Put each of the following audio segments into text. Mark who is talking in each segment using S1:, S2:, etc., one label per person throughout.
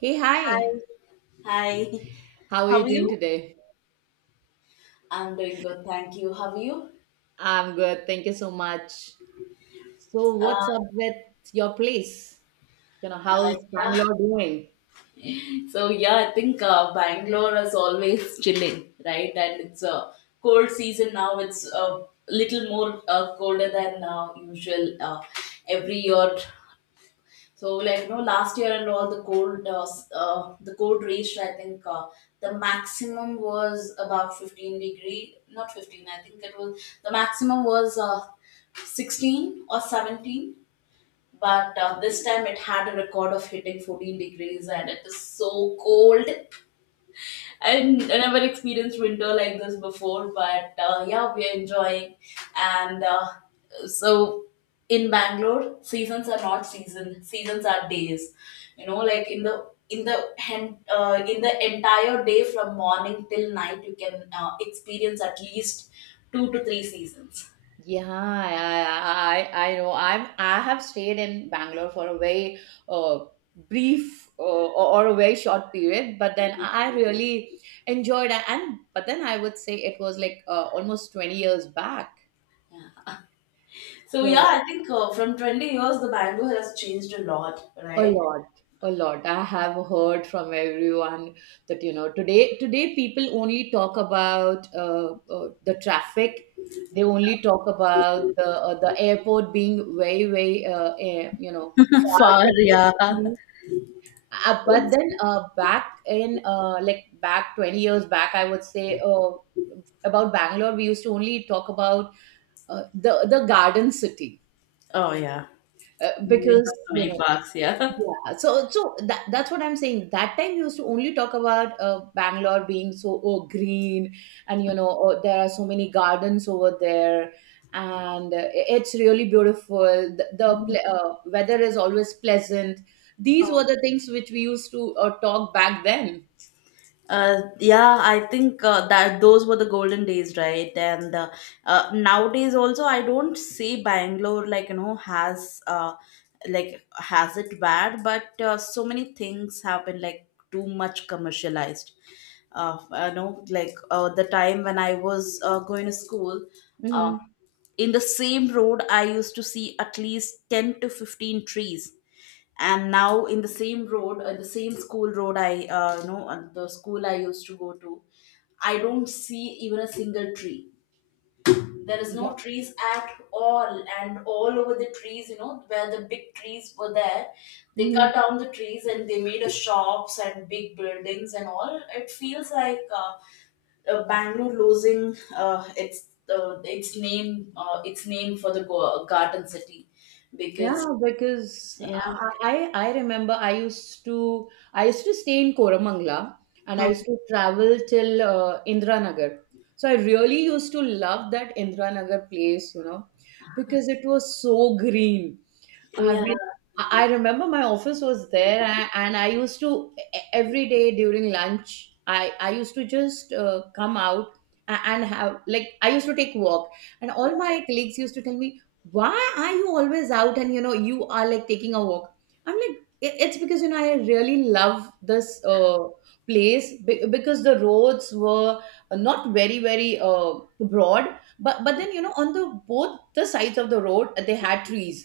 S1: Hey, hi.
S2: Hi, Hi,
S1: How are you
S2: how are
S1: doing
S2: you?
S1: today?
S2: I'm doing good, thank you. How are you?
S1: I'm good. Thank you so much. So, what's up
S2: Uh,
S1: with your place? You know, how's
S2: Hi, yeah.
S1: Bangalore doing?
S2: So yeah, I think Bangalore is always chilling, right? And it's a cold season now. It's a little more colder than usual. Every year. So like you know, last year and all the gold, the gold reached I think the maximum was about 15 degree, not 15. I think it was the maximum was 16 or 17. But this time it had a record of hitting 14 degrees, and it is so cold. I never experienced winter like this before, but yeah, we are enjoying. And so in Bangalore, seasons are not season. Seasons are days. You know, like in the entire day from morning till night, you can experience at least two to three seasons.
S1: Yeah, I know. I have stayed in Bangalore for a very uh, brief or a very short period, but then I really enjoyed. And but then I would say it was like almost 20 years back.
S2: So yeah,
S1: So
S2: I think from 20 years, the Bangalore has changed a lot,
S1: a
S2: right?
S1: lot, a lot. I have heard from everyone that you know Today, people only talk about the traffic. They only talk about the airport being very, very you know far
S2: Far,
S1: from the
S2: yeah.
S1: city. But
S2: It's,
S1: then back in like back 20 years back, I would say about Bangalore, we used to only talk about the garden city
S2: oh yeah, we
S1: because
S2: have so
S1: you
S2: many
S1: know
S2: parks here.
S1: yeah, so that's what I'm saying. That time you used to only talk about Bangalore being so oh, green, and you know oh, there are so many gardens over there, and it's really beautiful. The weather is always pleasant. These were the things which we used to talk back then.
S2: Yeah, I think that those were the golden days, right? And nowadays also, I don't see Bangalore like you know has like has it bad, but so many things have been like too much commercialized. Uh, you know, like the time when I was going to school, uh,
S1: Mm-hmm.
S2: in the same road, I used to see at least 10 to 15 trees. And now, in the same road, the same school road, the school I used to go to, I don't see even a single tree. There is
S1: Yeah.
S2: no trees at all, and all over the trees, you know, where the big trees were there, they
S1: Mm-hmm.
S2: cut down the trees and they made a shops and big buildings and all. It feels like Bangalore losing its name for the Garden City because
S1: Yeah, because
S2: yeah.
S1: I remember I used to stay in Koramangala and I
S2: Huh.
S1: used to travel till Indranagar. So I really used to love that Indranagar place, you know, because it was so green. I
S2: Yeah,
S1: mean, I remember my office was there, and I used to every day during lunch, I used to just come out and have like I used to take walk, and all my colleagues used to tell me, "Why are you always out? And you know, you are like taking a walk." I'm like, It's because you know I really love this place because the roads were not very broad, but then you know on the both the sides of the road they had trees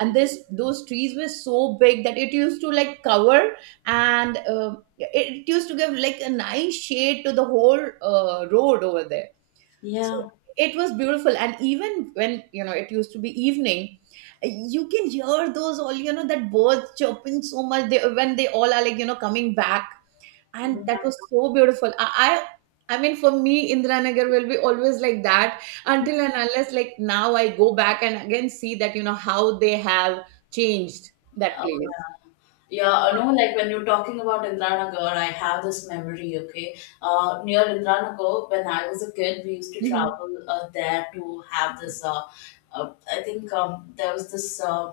S1: and this those trees were so big that it used to like cover and it used to give like a nice shade to the whole road over there, so
S2: yeah.
S1: it was beautiful. And even when you know it used to be evening, you can hear those all you know that birds chirping so much they, when they all are like you know coming back, and that
S2: Mm.
S1: was so beautiful. I mean, for me, Indranagar will be always like that until and unless like now I go back and again see that you know how they have changed that
S2: Oh,
S1: place."
S2: yeah, yeah, I know, like when you're talking about Indranagar, I have this memory, okay. Near Indranagar, when I was a kid, we used to
S1: Hmm.
S2: travel there to have this I think there was this.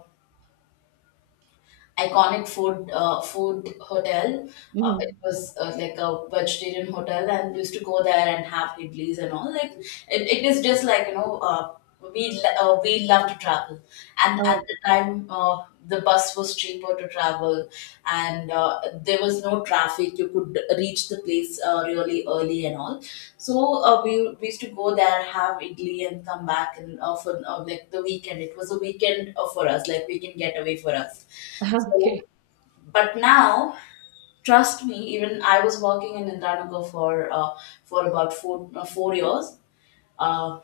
S2: Iconic food hotel.
S1: Hmm.
S2: It was like a vegetarian hotel, and we used to go there and have idlis and all. Like it is just like you know. We love to travel, and at the time the bus was cheaper to travel, and there was no traffic, you could reach the place really early and all. So we used to go there have idli and come back, and for like the weekend, it was a weekend for us, like weekend getaway for us.
S1: Okay.
S2: So, but now, trust me, even I was working in Indanagar for about four years. Uh,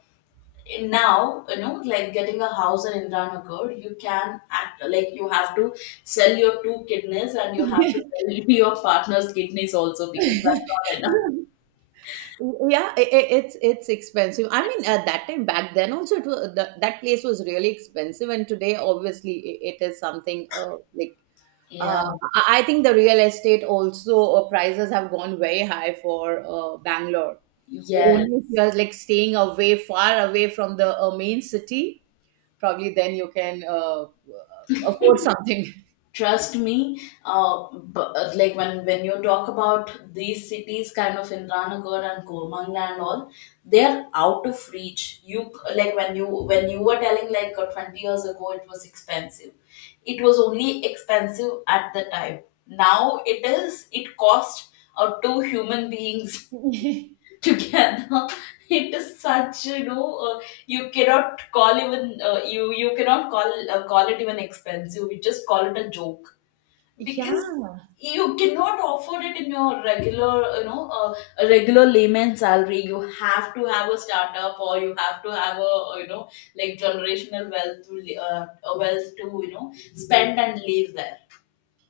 S2: and now, you know, like getting a house in Indanagar, you can act like you have to sell your two kidneys, and you have to
S1: Yeah,
S2: sell your partner's kidneys also, because that's not enough.
S1: it's expensive. I mean, at that time back then also, it was, the, that place was really expensive, and today obviously it is something like
S2: Yeah.
S1: I think the real estate also prices have gone very high for Bangalore.
S2: Yes.
S1: Only if you are like staying away, far away from the main city, probably then you can afford something.
S2: Trust me but, like when you talk about these cities kind of indranagar and kormangla and all, they're out of reach, you like when you were telling like 20 years ago it was expensive, it was only expensive at the time, now it is it cost two human beings together. It is such, you know you cannot call even you you cannot call call it even expensive. We just call it a joke,
S1: Yeah,
S2: because you cannot afford it in your regular, you know a regular layman salary. You have to have a startup, or you have to have a you know, like generational wealth to a wealth to you know spend and leave there.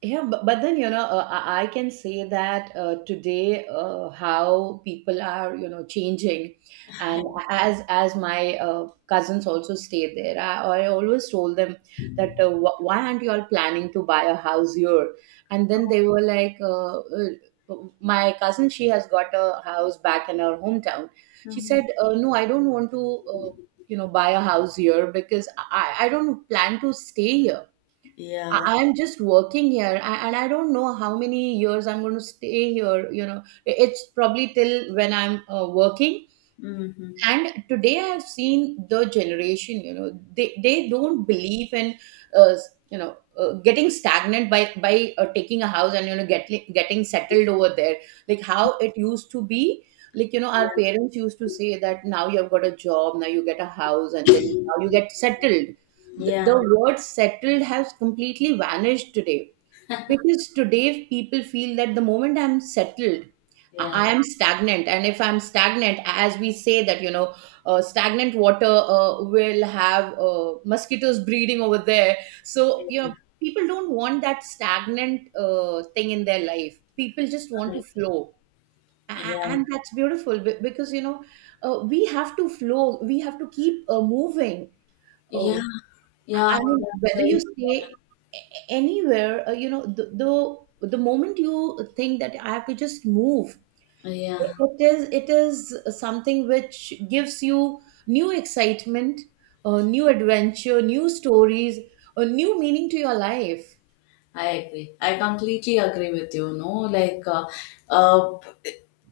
S1: yeah, but then, you know, I can say that today how people are, you know, changing. And as my cousins also stay there, I always told them that why aren't you all planning to buy a house here? And then they were like, my cousin, she has got a house back in her hometown. She
S2: Mhm.
S1: said, no, I don't want to, you know, buy a house here because I don't plan to stay here.
S2: Yeah.
S1: I'm just working here, and I don't know how many years I'm going to stay here. You know, it's probably till when I'm working,
S2: Mm-hmm.
S1: and today I have seen the generation. You know, they don't believe in uh, you know getting stagnant by taking a house and you know getting settled over there, like how it used to be. Like you know our
S2: Yeah.
S1: parents used to say that now you've got a job, now you get a house and then now you get settled. the,
S2: Yeah.
S1: the word settled has completely vanished today because today people feel that the moment I'm settled,
S2: Yeah,
S1: I am stagnant. And if I'm stagnant, as we say that, you know, stagnant water will have mosquitoes breeding over there. So, you know, people don't want that stagnant thing in their life. People just want to flow.
S2: yeah,
S1: And that's beautiful, because, you know, we have to flow, we have to keep moving.
S2: yeah,
S1: Uh, I
S2: yeah.
S1: mean,
S2: That's
S1: whether
S2: very
S1: you stay
S2: important.
S1: anywhere you know the, the moment you think that I have to just move, it
S2: Yeah.
S1: it is something which gives you new excitement, new adventure, new stories, a new meaning to your life.
S2: I agree. I completely agree with you. No, like uh,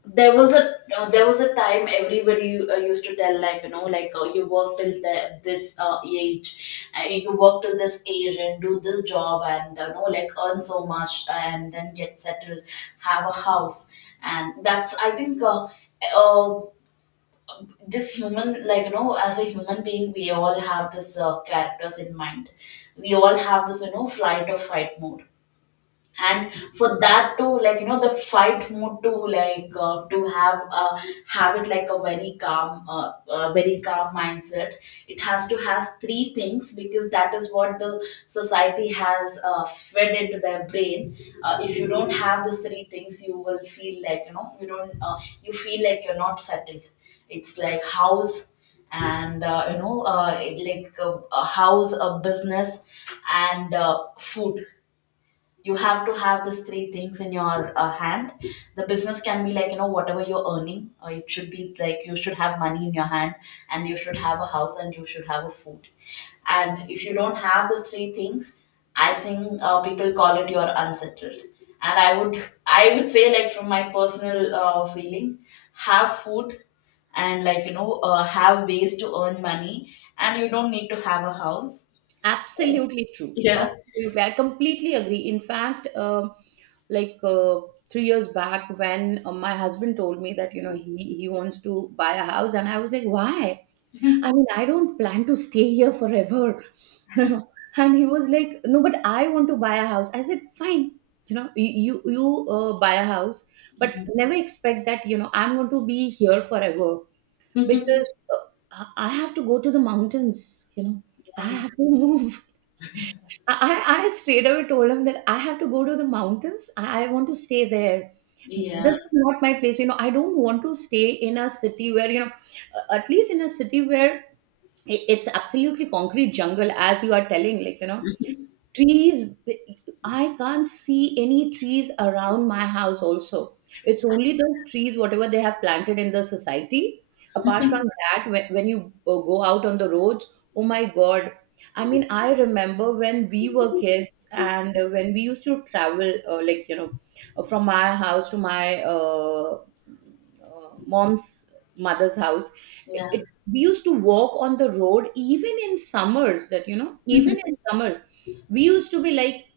S2: there was a time everybody used to tell like you know like you work till this age, and you work till this age and do this job and you know like earn so much and then get settled, have a house, and that's I think. Uh, this human, like you know, as a human being, we all have this characters in mind. We all have this, you know, flight or fight mode. And for that to like you know, the fight mode to like to have it like a very calm mindset. It has to have three things, because that is what the society has fed into their brain. If you don't have these three things, you will feel like you know you don't you feel like you're not settled. It's like house, and you know like a house, a business, and food. You have to have these three things in your hand. The business can be like, you know, whatever you're earning, or it should be like you should have money in your hand, and you should have a house, and you should have a food. And if you don't have these three things, I think people call it you're unsettled. And I would say, like from my personal feeling, have food, and like you know have ways to earn money, and you don't need to have a house.
S1: Absolutely true,
S2: Yeah.
S1: absolutely, I completely agree. In fact, like 3 years back when my husband told me that you know he wants to buy a house, and I was like why? I mean, I don't plan to stay here forever. And he was like, no, but I want to buy a house. I said, fine. You know, you buy a house, but never expect that you know I'm going to be here forever, because I have to go to the mountains. You know, I have to move. I straight away told him that I have to go to the mountains. I want to stay there.
S2: Yeah.
S1: This is not my place. You know, I don't want to stay in a city where you know, at least in a city where it's absolutely concrete jungle. As you are telling, like you know trees the- I can't see any trees around my house also. It's only the trees whatever they have planted in the society. Apart from that, when you go out on the roads, oh my god, I mean I remember when we were kids and when we used to travel like you know from my house to my mom's mother's house,
S2: Yeah.
S1: we used to walk on the road even in summers. That you know even in summers, we used to be like,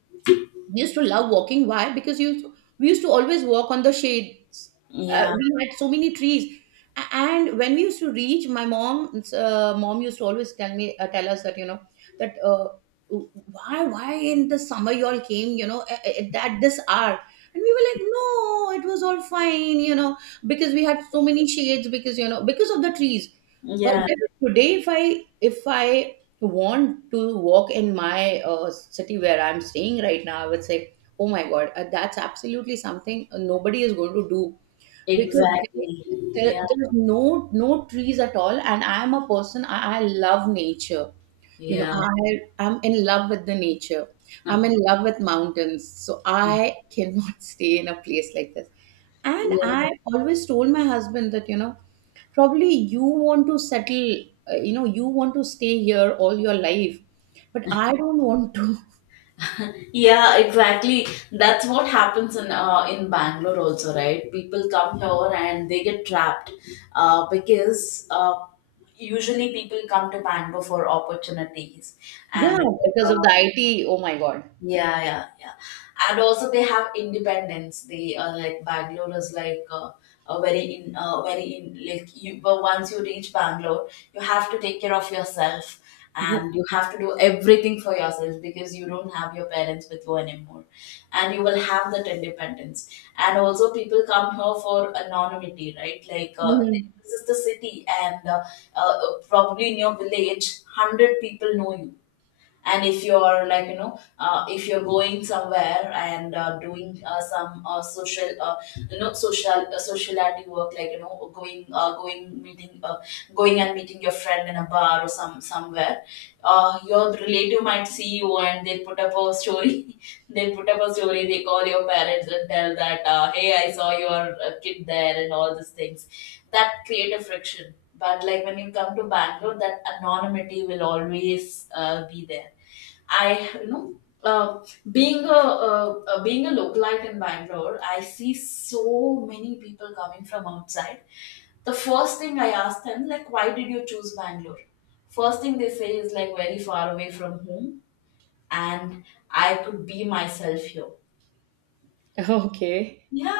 S1: we used to love walking. Why? Because we used to always walk on the shades.
S2: Yeah.
S1: We had so many trees. And when we used to reach my mom, mom used to always tell me tell us that you know that why in the summer you all came, you know at this hour. And we were like, no, it was all fine, you know, because we had so many shades because you know because of the trees. But
S2: Yeah.
S1: then today if I if I want to walk in my city where I'm staying right now, I would say, oh my God, that's absolutely something nobody is going to do because
S2: Exactly. Yeah.
S1: there's no trees at all. And I am a person, I love nature. You know
S2: Yeah.
S1: I'm in love with the nature, I'm in love with mountains, so I cannot stay in a place like this. And
S2: Yeah.
S1: I always told my husband that you know probably you want to settle, you know you want to stay here all your life, but I don't want to.
S2: Yeah, exactly. That's what happens in Bangalore also, right? People come here and they get trapped because usually people come to Bangalore for opportunities
S1: Yeah,
S2: and
S1: because of
S2: uh,
S1: the IT, oh my god.
S2: yeah, yeah, yeah. And also they have independence. They are like Bangalore is like a very in very in like you. But once you reach Bangalore, you have to take care of yourself,
S1: Yeah.
S2: and you have to do everything for yourself, because you don't have your parents with you anymore, and you will have that independence. And also people come here for anonymity, right? Like
S1: Mhm.
S2: this is the city, and uh, probably in your village, 100 people know you. And if you're like, you know if you're going somewhere and doing some social you know, sociality work, like you know, going and meeting your friend in a bar or some somewhere. Your relative might see you, and they put up a story. They put up a story, they call your parents and tell that, hey, I saw your kid there, and all these things that create a friction. But like when you come to Bangalore, that anonymity will always be there. I you know Being a, a localite in Bangalore, I see so many people coming from outside. The first thing I ask them, like, why did you choose Bangalore? First thing they say is like, very far away from home, and I could be myself here.
S1: Okay.
S2: Yeah,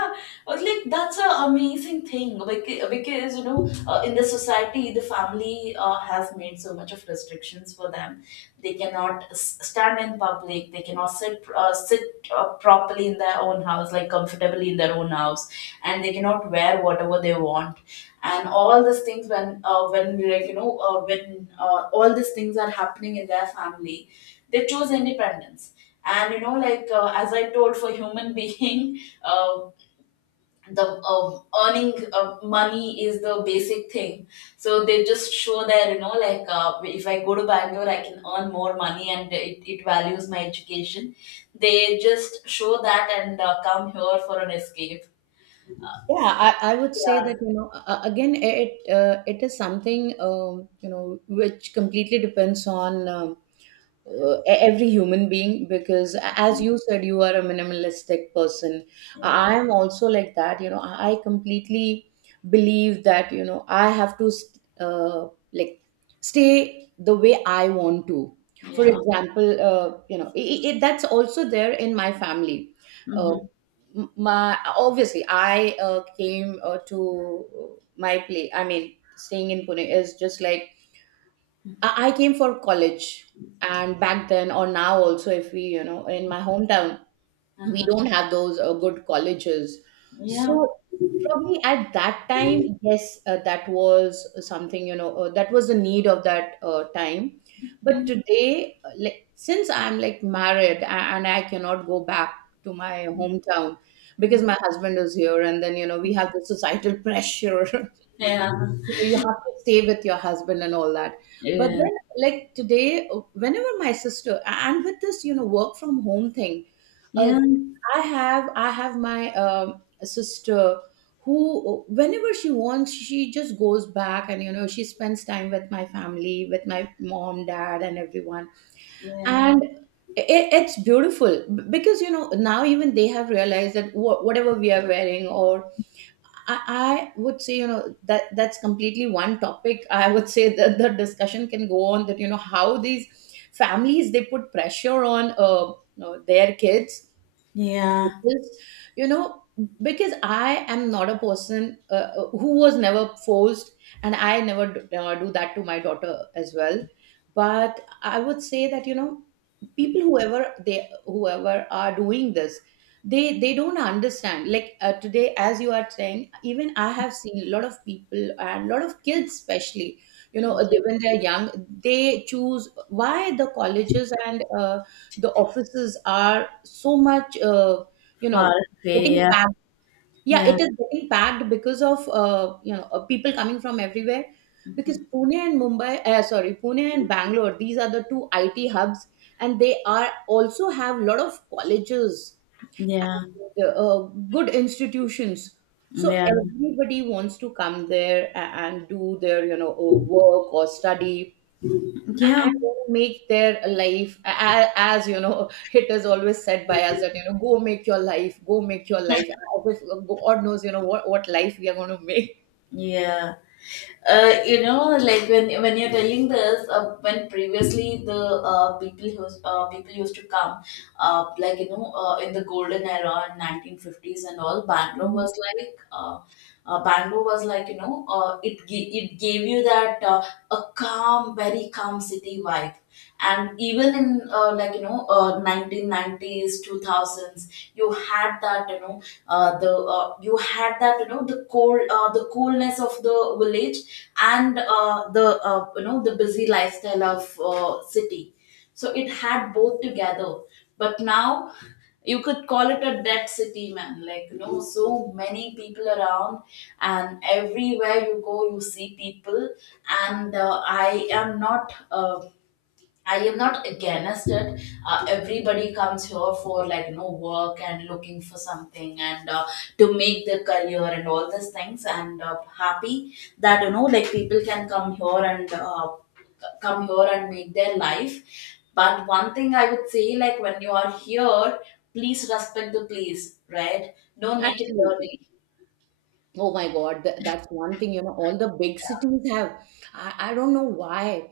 S2: I was like, that's an amazing thing, because, you know in the society, the family has made so much of restrictions for them. They cannot stand in public. They cannot sit properly in their own house, like comfortably in their own house, and they cannot wear whatever they want. And all these things, when like you know when all these things are happening in their family, they choose independence. And you know, like as I told, for human being um the earning money is the basic thing. So they just show that, you know, like if I go to Bangalore, I can earn more money, and it values my education. They just show that and come here for an escape.
S1: Yeah, I would say
S2: Yeah.
S1: that, you know, again, it is something, you know, which completely depends on every human being, because as you said, you are a minimalistic person.
S2: Yeah.
S1: I am also like that. You know, I completely believe that, you know, I have to like stay the way I want to. For
S2: Yeah.
S1: example, you know, I it, that's also there in my family. Uh,
S2: Hmm.
S1: my obviously I came to my place. I mean, staying in Pune is just like I came for college, and back then or now also if we you know in my hometown, we don't have those good colleges. So
S2: Yeah.
S1: probably at that time, yes, that was something, you know, that was the need of that time. But
S2: Mm.
S1: today like since I'm like married, and I cannot go back to my hometown because my husband is here, and then you know we have the societal pressure.
S2: Yeah,
S1: You know, you have to stay with your husband and all that. But
S2: yeah,
S1: then like today whenever my sister, and with this you know work from home thing, uh.
S2: yeah,
S1: I have my sister who, whenever she wants, she just goes back and, you know, she spends time with my family, with my mom, dad, and everyone.
S2: yeah,
S1: And it, it's beautiful because, you know, now even they have realized that whatever we are wearing, or I would say, you know, that that's completely one topic. I would say that the discussion can go on, that, you know, how these families, they put pressure on, you know, their kids.
S2: yeah,
S1: Because, you know, because I am not a person who was never forced, and I never do that to my daughter as well. But I would say that, you know, people whoever they whoever are doing this, they don't understand, like, today, as you are saying, even I have seen a lot of people and a lot of kids especially, you know,
S2: yeah,
S1: when they're young, they choose why the colleges and the offices are so much, you
S2: far
S1: know,
S2: away,
S1: getting
S2: yeah,
S1: packed. Yeah,
S2: yeah,
S1: it is getting packed because of, you know, people coming from everywhere. Because Pune and Mumbai, sorry, Pune and Bangalore, these are the two IT hubs, and they are also have a lot of colleges
S2: yeah.
S1: and good institutions. So
S2: Yeah,
S1: everybody wants to come there and do their, you know, work or study,
S2: yeah,
S1: and make their life. A as you know, it is always said by us that, you know, go make your life, go make your life, as if god knows, you know, what life we are going to make.
S2: yeah. You know, like when you're telling this, when previously the people used to come, like you know, in the golden era, in 1950s and all, Bangalore
S1: Mhm.
S2: was like bamboo was like you know it it gave you that a calm very calm city vibe. And even in like you know 1990s 2000s, you had that, you know the you had that, you know, the coolness of the village, and the you know, the busy lifestyle of city, so it had both together. But now you could call it a dead city, man. Like, you know, so many people around, and everywhere you go, you see people. And I am not. I am not against it. Everybody comes here for work and looking for something and to make their career and all these things. And Happy that people can come here and come here and make their life. But one thing I would say, like when you are here, please respect the place, right? Don't make it
S1: Absolutely.
S2: dirty.
S1: Oh my god, that's one thing, you know, all the big cities have. I don't know why.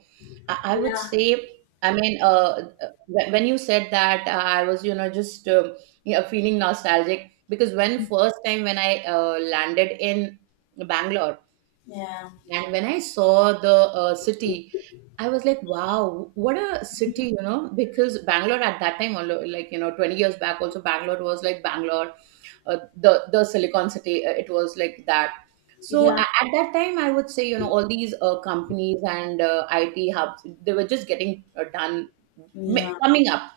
S1: I would
S2: Yeah,
S1: say, I mean, when you said that, I was, you know, just, yeah, feeling nostalgic because when first time when I landed in Bangalore.
S2: yeah,
S1: And when I saw the city, I was like, wow, what a city, you know, because Bangalore at that time, although, like, you know, 20 years back, also Bangalore was like Bangalore, the Silicon City, it was like that. So
S2: yeah,
S1: at that time, I would say, you know, all these companies and IT hubs, they were just getting done,
S2: yeah,
S1: coming up.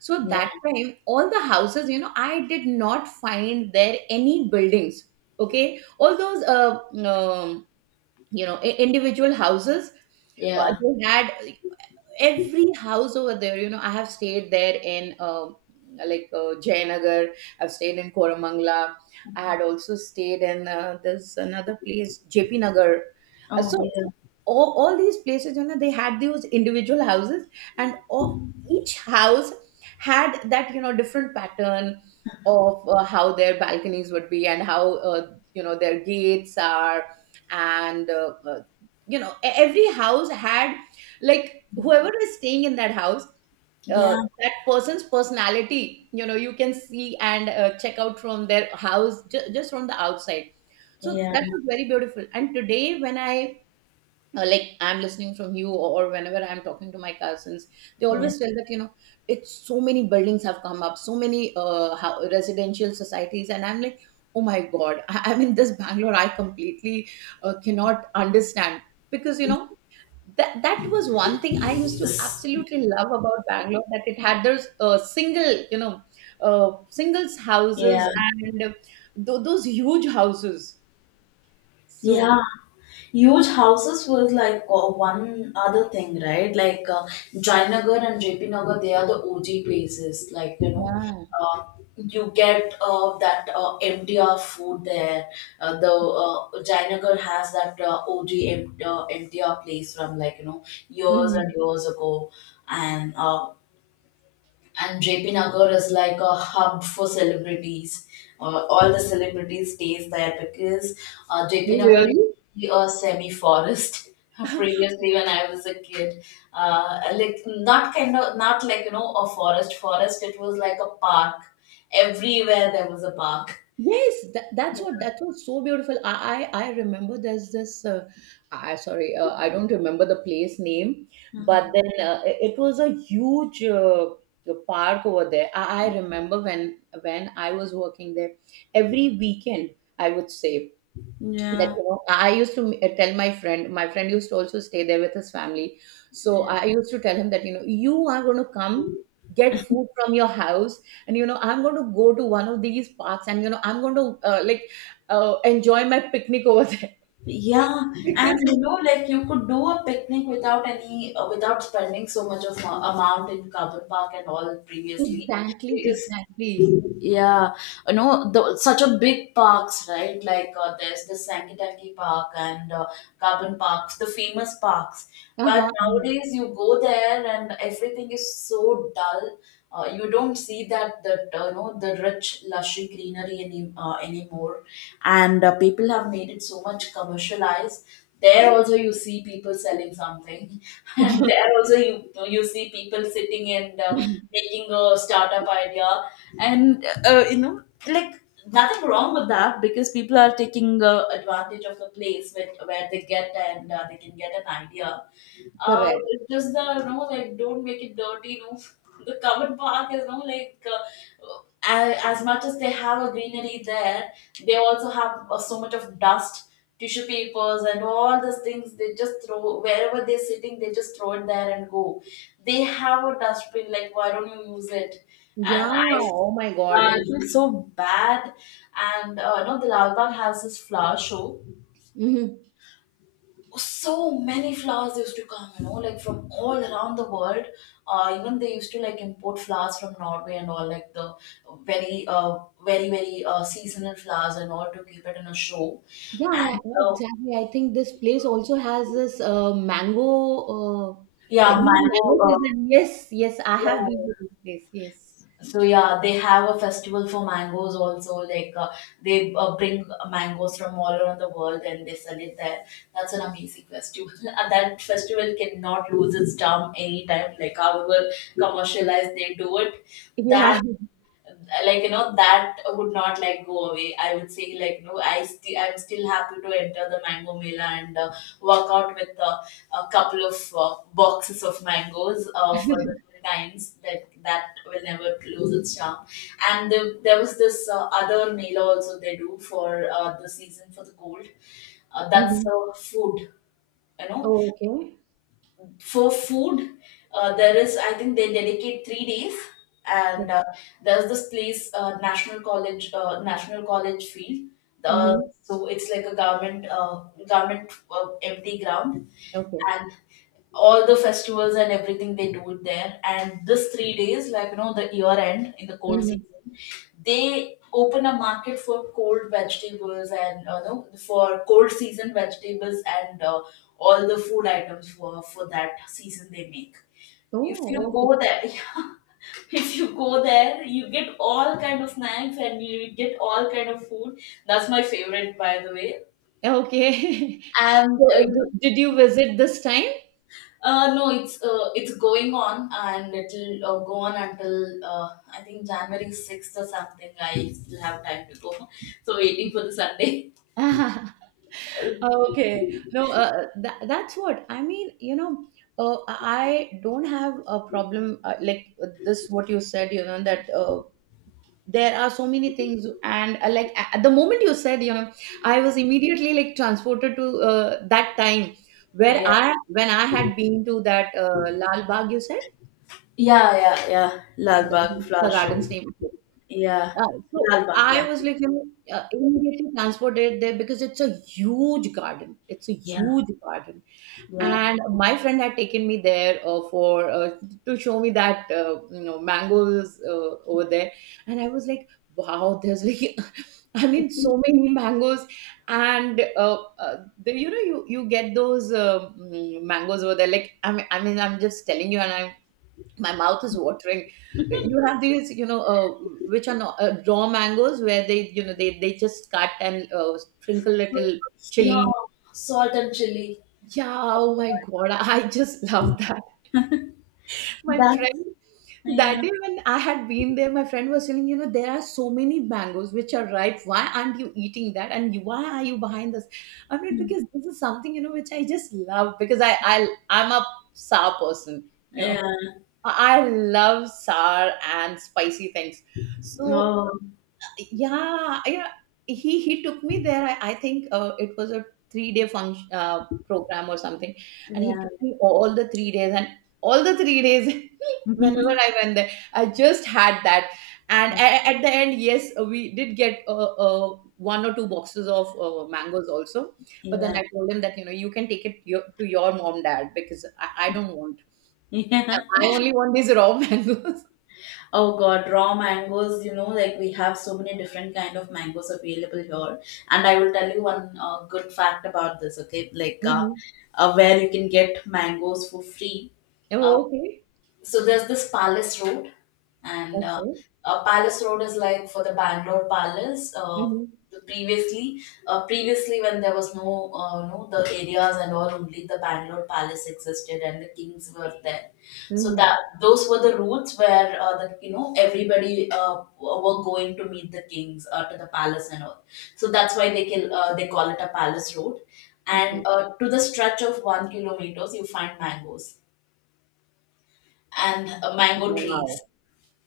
S1: So
S2: yeah,
S1: that time, all the houses, you know, I did not find there any buildings. Okay, all those um, you know, individual houses,
S2: yeah.
S1: they had every house over there, you know. I have stayed there in, Jayanagar. I've stayed in Koramangala. I had also stayed in, there's another place, JP Nagar. Uh,
S2: Oh
S1: so,
S2: yeah,
S1: so all these places, you know, they had those individual houses and all. Each house had that, you know, different pattern of, how their balconies would be and how, uh, you know, their gates are, and you know, every house had, like, whoever is staying in that house,
S2: yeah,
S1: that person's personality, you know, you can see and, check out from their house, just from the outside. So
S2: yeah,
S1: that was very beautiful. And today when I, I'm listening from you, or whenever I'm talking to my cousins, they
S2: yeah.
S1: always tell that, you know, it's so many buildings have come up, so many, residential societies, and I'm like, oh my god. I'm in this Bangalore. I completely cannot understand. Because, you know, that that was one thing I used to absolutely love about Bangalore, that it had those single, you know, singles houses
S2: Yeah.
S1: and those huge houses. So
S2: Yeah, huge houses was like one other thing, right? Jayanagar and JP Nagar, they are the OG places.
S1: yeah.
S2: Uh, you get that MTR food there. The Jayanagar has that OG MTR place from like, you know, years and
S1: Mhm.
S2: years ago. And uh, and JP Nagar is like a hub for celebrities. All the celebrities stays there because JP
S1: Oh,
S2: Nagar used
S1: really?
S2: to be a semi forest. Previously, when I was a kid, like not kind of not a forest forest. It was like a park. Everywhere there was a park.
S1: Yes, that, that's
S2: Yeah.
S1: what that was so beautiful. I remember there's this. I sorry, I don't remember the place name,
S2: uh
S1: but then it it was a huge park over there. I remember when I was working there every weekend. I would say that,
S2: Yeah.
S1: you know, I used to tell my friend. My friend used to also stay there with his family, so
S2: Yeah.
S1: I used to tell him that, you know, you are going to come get food from your house, and you know I'm going to go to one of these parks, and you know I'm going to, enjoy my picnic over there.
S2: Yeah,
S1: Because
S2: and you know, like you could do a picnic without any, without spending so much of amount in carbon park and all previously,
S1: exactly,
S2: because
S1: exactly.
S2: yeah, such a big parks, right? There's the Sankitaki Park and Carbon Parks, the famous parks. But
S1: Uh-huh, uh-huh.
S2: nowadays, you go there and everything is so dull. You don't see that the rich, lushy greenery anymore, and people have made it so much commercialized. There also you see people selling something, and there also you see people sitting and making a startup idea, and nothing wrong with that, because people are taking advantage of the place where they get and they can get an idea. uh,
S1: Correct.
S2: just the you know like don't make it dirty. The covered park is, like as much as they have a greenery there, they also have so much of dust, tissue papers and all these things. They just throw wherever they're sitting, they just throw it there and go. They have a dustbin, like, why don't you use it? and
S1: Yeah.
S2: i
S1: Oh my
S2: uh,
S1: god.
S2: I feel so bad. And the Lalbagh has this flower show.
S1: Hmm.
S2: Oh, so many flowers used to come, you know, like from all around the world. Even they used to like import flowers from Norway and all, like the very, uh, very, very seasonal flowers and all to keep it in a show.
S1: Yeah,
S2: And
S1: exactly. I think this place also has this, mango.
S2: Yeah,
S1: During
S2: mango.
S1: mango season. Yes, yes, I have been to
S2: Yeah.
S1: this place. Yes.
S2: So they have a festival for mangoes also. They bring mangoes from all around the world and they sell it there. That's an amazing festival. And that festival cannot lose its charm anytime. Like however commercialized they do it,
S1: Yeah.
S2: that, that would not like go away. I would say, like, no. I'm still happy to enter the mango mela and work out with a couple of boxes of mangoes for the kinds that will never lose its charm. And there was this other mela also they do for the season for the cold. That's
S1: Mm-hmm.
S2: food, you know,
S1: Oh, okay.
S2: for food. There is, I think, they dedicate 3 days, and there's this place, national college, national college field uh,
S1: Mm-hmm.
S2: so it's like a government empty ground.
S1: Okay.
S2: And all the festivals and everything they do it there. And this 3 days, the year end in the cold
S1: Mm-hmm.
S2: season, they open a market for cold vegetables and no, for cold season vegetables, and all the food items for that season they make. If
S1: Oh,
S2: you
S1: okay.
S2: go there, yeah, if you go there, you get all kind of snacks and you get all kind of food. That's my favorite, by the way.
S1: Okay.
S2: And
S1: So,
S2: uh, you know,
S1: did you visit this time?
S2: No, it's going on, and it'll go on until I think January 6th or something. I still have time to go, so waiting for the Sunday.
S1: Okay. No, that, that's what I mean. You know, I don't have a problem, this, what you said, you know, that, there are so many things, and, at the moment you said, you know, I was immediately like transported to, that time, where
S2: Yeah,
S1: I when I had been to that, Lal Bagh, you said.
S2: yeah, yeah, yeah. Lal Bagh
S1: That's the
S2: flower show.
S1: garden's name.
S2: Yeah,
S1: So
S2: Lal Bagh. Yeah,
S1: I was like, you know, immediately transported there because it's a huge garden. It's a
S2: yeah,
S1: huge garden,
S2: yeah.
S1: and my friend had taken me there, for to show me that, you know, mangoes over there, and I was like, wow, there's like. I mean, so many mangoes, and the, you know, you get those, mangoes over there. Like, I mean, I'm just telling you, and I'm, my mouth is watering. You have these, you know, which are not, raw mangoes, where they, you know, they just cut and, sprinkle little
S2: Yeah,
S1: chili.
S2: salt and chili.
S1: Yeah, oh my god. I just love that. My
S2: That.
S1: friend,
S2: Yeah,
S1: that day when I had been there, my friend was telling, you know, there are so many mangoes which are ripe, why aren't you eating that? And you- why are you behind this? I mean, because this is something, you know, which I just love, because I'm a sour person, you know.
S2: yeah.
S1: I love sour and spicy things. So
S2: Oh,
S1: yeah, yeah, he took me there. I think it was a 3 day function, program or something, and he
S2: yeah.
S1: took me all the 3 days, and all the 3 days. Whenever I went there, I just had that. And at the end, yes, we did get, one or two boxes of mangoes also. But then
S2: Yeah.
S1: I told him that, you know, you can take it to your mom dad, because I don't want.
S2: Yeah.
S1: I I only want these raw mangoes.
S2: Oh God, raw mangoes, like we have so many different kind of mangoes available here. And I will tell you one good fact about this, okay? Like,
S1: Mhm.
S2: where you can get mangoes for free. uh,
S1: Oh, okay.
S2: so there's this Palace Road, and
S1: Okay.
S2: Palace Road is like for the Bangalore Palace.
S1: Mhm.
S2: The Previously, when there was no, the areas and all, only the Bangalore Palace existed and the kings were there. So that,
S1: Mhm.
S2: those were the routes where the you know everybody were going to meet the kings to the palace and all. So that's why they call it a Palace Road. And
S1: Okay.
S2: To the stretch of 1 kilometers, you find mangoes and mango trees.
S1: Wow.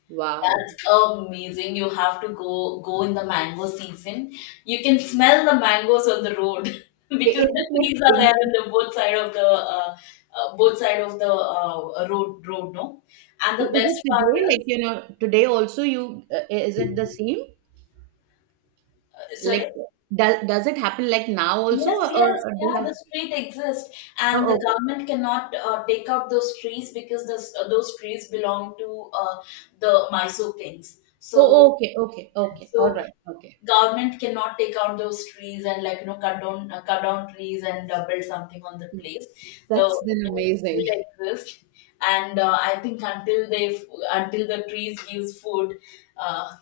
S1: Wow.
S2: That's amazing. You have to go in the mango season. You can smell the mangoes on the road
S1: Is
S2: because the
S1: it like
S2: trees are
S1: in-
S2: there in the both side of the road, no. And the
S1: is
S2: best
S1: it
S2: part
S1: today?
S2: is,
S1: Like, you know, today also you, is it the same? Like,
S2: sorry.
S1: does it happen like now also,
S2: Yes, yes,
S1: or
S2: yeah,
S1: they
S2: the
S1: have?
S2: street exists, and the
S1: Oh, okay.
S2: government cannot take out those trees because those trees belong to the Mysore kings. So,
S1: Oh, okay. Okay. Okay. All
S2: so
S1: right. Okay.
S2: government cannot take out those trees and cut down trees and build something on the place. The
S1: That's then
S2: trees
S1: amazing.
S2: still exist, and I think until the trees gives food, uh,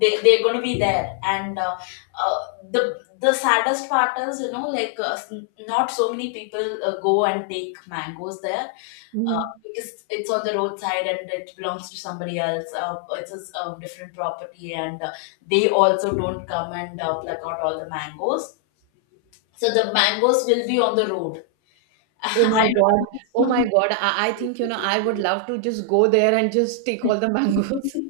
S2: they're going to be there and uh, the saddest part is not so many people go and take mangoes there,
S1: Mhm.
S2: because it's on the roadside and it belongs to somebody else. It's a different property, and they also don't come and pluck out all the mangoes. So the mangoes will be on the road.
S1: Oh
S2: I
S1: my god.
S2: remember this
S1: Oh my
S2: one.
S1: god. I think, you know, I would love to just go there and just take all the mangoes.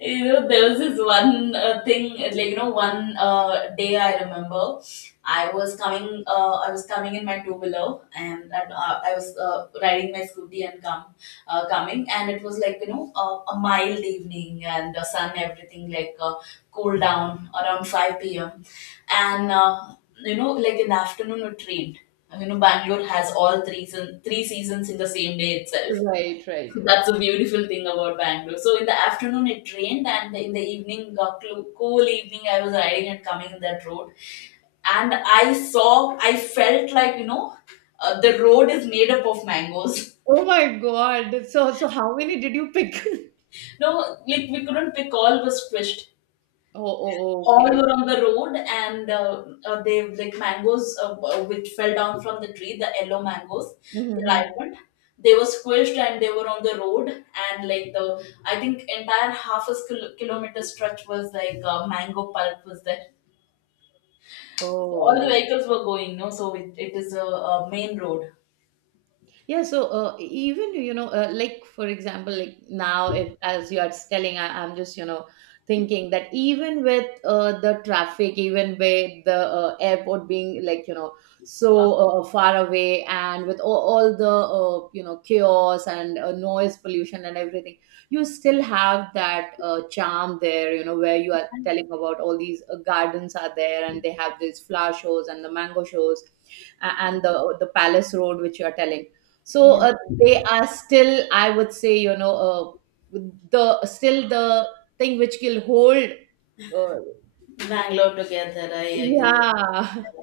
S2: There was this one thing, one day I remember, I was coming in my two wheeler, and I was riding my scooty and coming, and it was like a mild evening, and the sun, everything cooled down around 5 p.m. and like in the afternoon it rained. You know, Bangalore has all three seasons in the same day itself.
S1: Right, right.
S2: That's a beautiful thing about Bangalore. So in the afternoon it rained, and in the evening, cool evening, I was riding and coming in that road, and I felt like the road is made up of mangoes.
S1: Oh my god. So so how many did you pick?
S2: No, like we couldn't pick, all was squished.
S1: Oh, oh, oh, okay,
S2: All
S1: okay.
S2: were on the road and they like mangoes, which fell down from the tree, the yellow mangoes.
S1: Mhm,
S2: They
S1: mhm.
S2: ripened, they were squished, and they were on the road. And like the I think entire half a kilometer stretch was like, mango pulp was there. All the
S1: Oh,
S2: vehicles were going, no, so it is a main road.
S1: yeah, so even, you know, like for example, like now, if as you are telling, I'm just, you know, thinking that even with, the traffic, even with the, airport being, like, you know, so,
S2: Uh,
S1: far away, and with all the, you know, chaos and, noise pollution and everything, you still have that, charm there. You know, where you are telling about all these, gardens are there, and they have these flower shows and the mango shows, and the Palace Road which you are telling. So,
S2: yeah.
S1: they are still, I would say, you know, uh, the thing which will hold. Uh,
S2: Bangalore together. I agree with.
S1: yeah.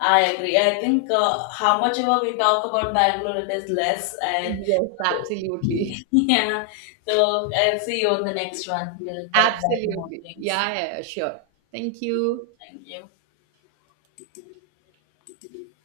S2: I agree. I think how much ever we talk about Bangalore, it is less. And
S1: Yes, absolutely.
S2: yeah, so I'll see you on the next one. We'll talk about more
S1: Absolutely.
S2: things.
S1: Yeah, yeah, yeah, sure. Thank you.
S2: Thank you.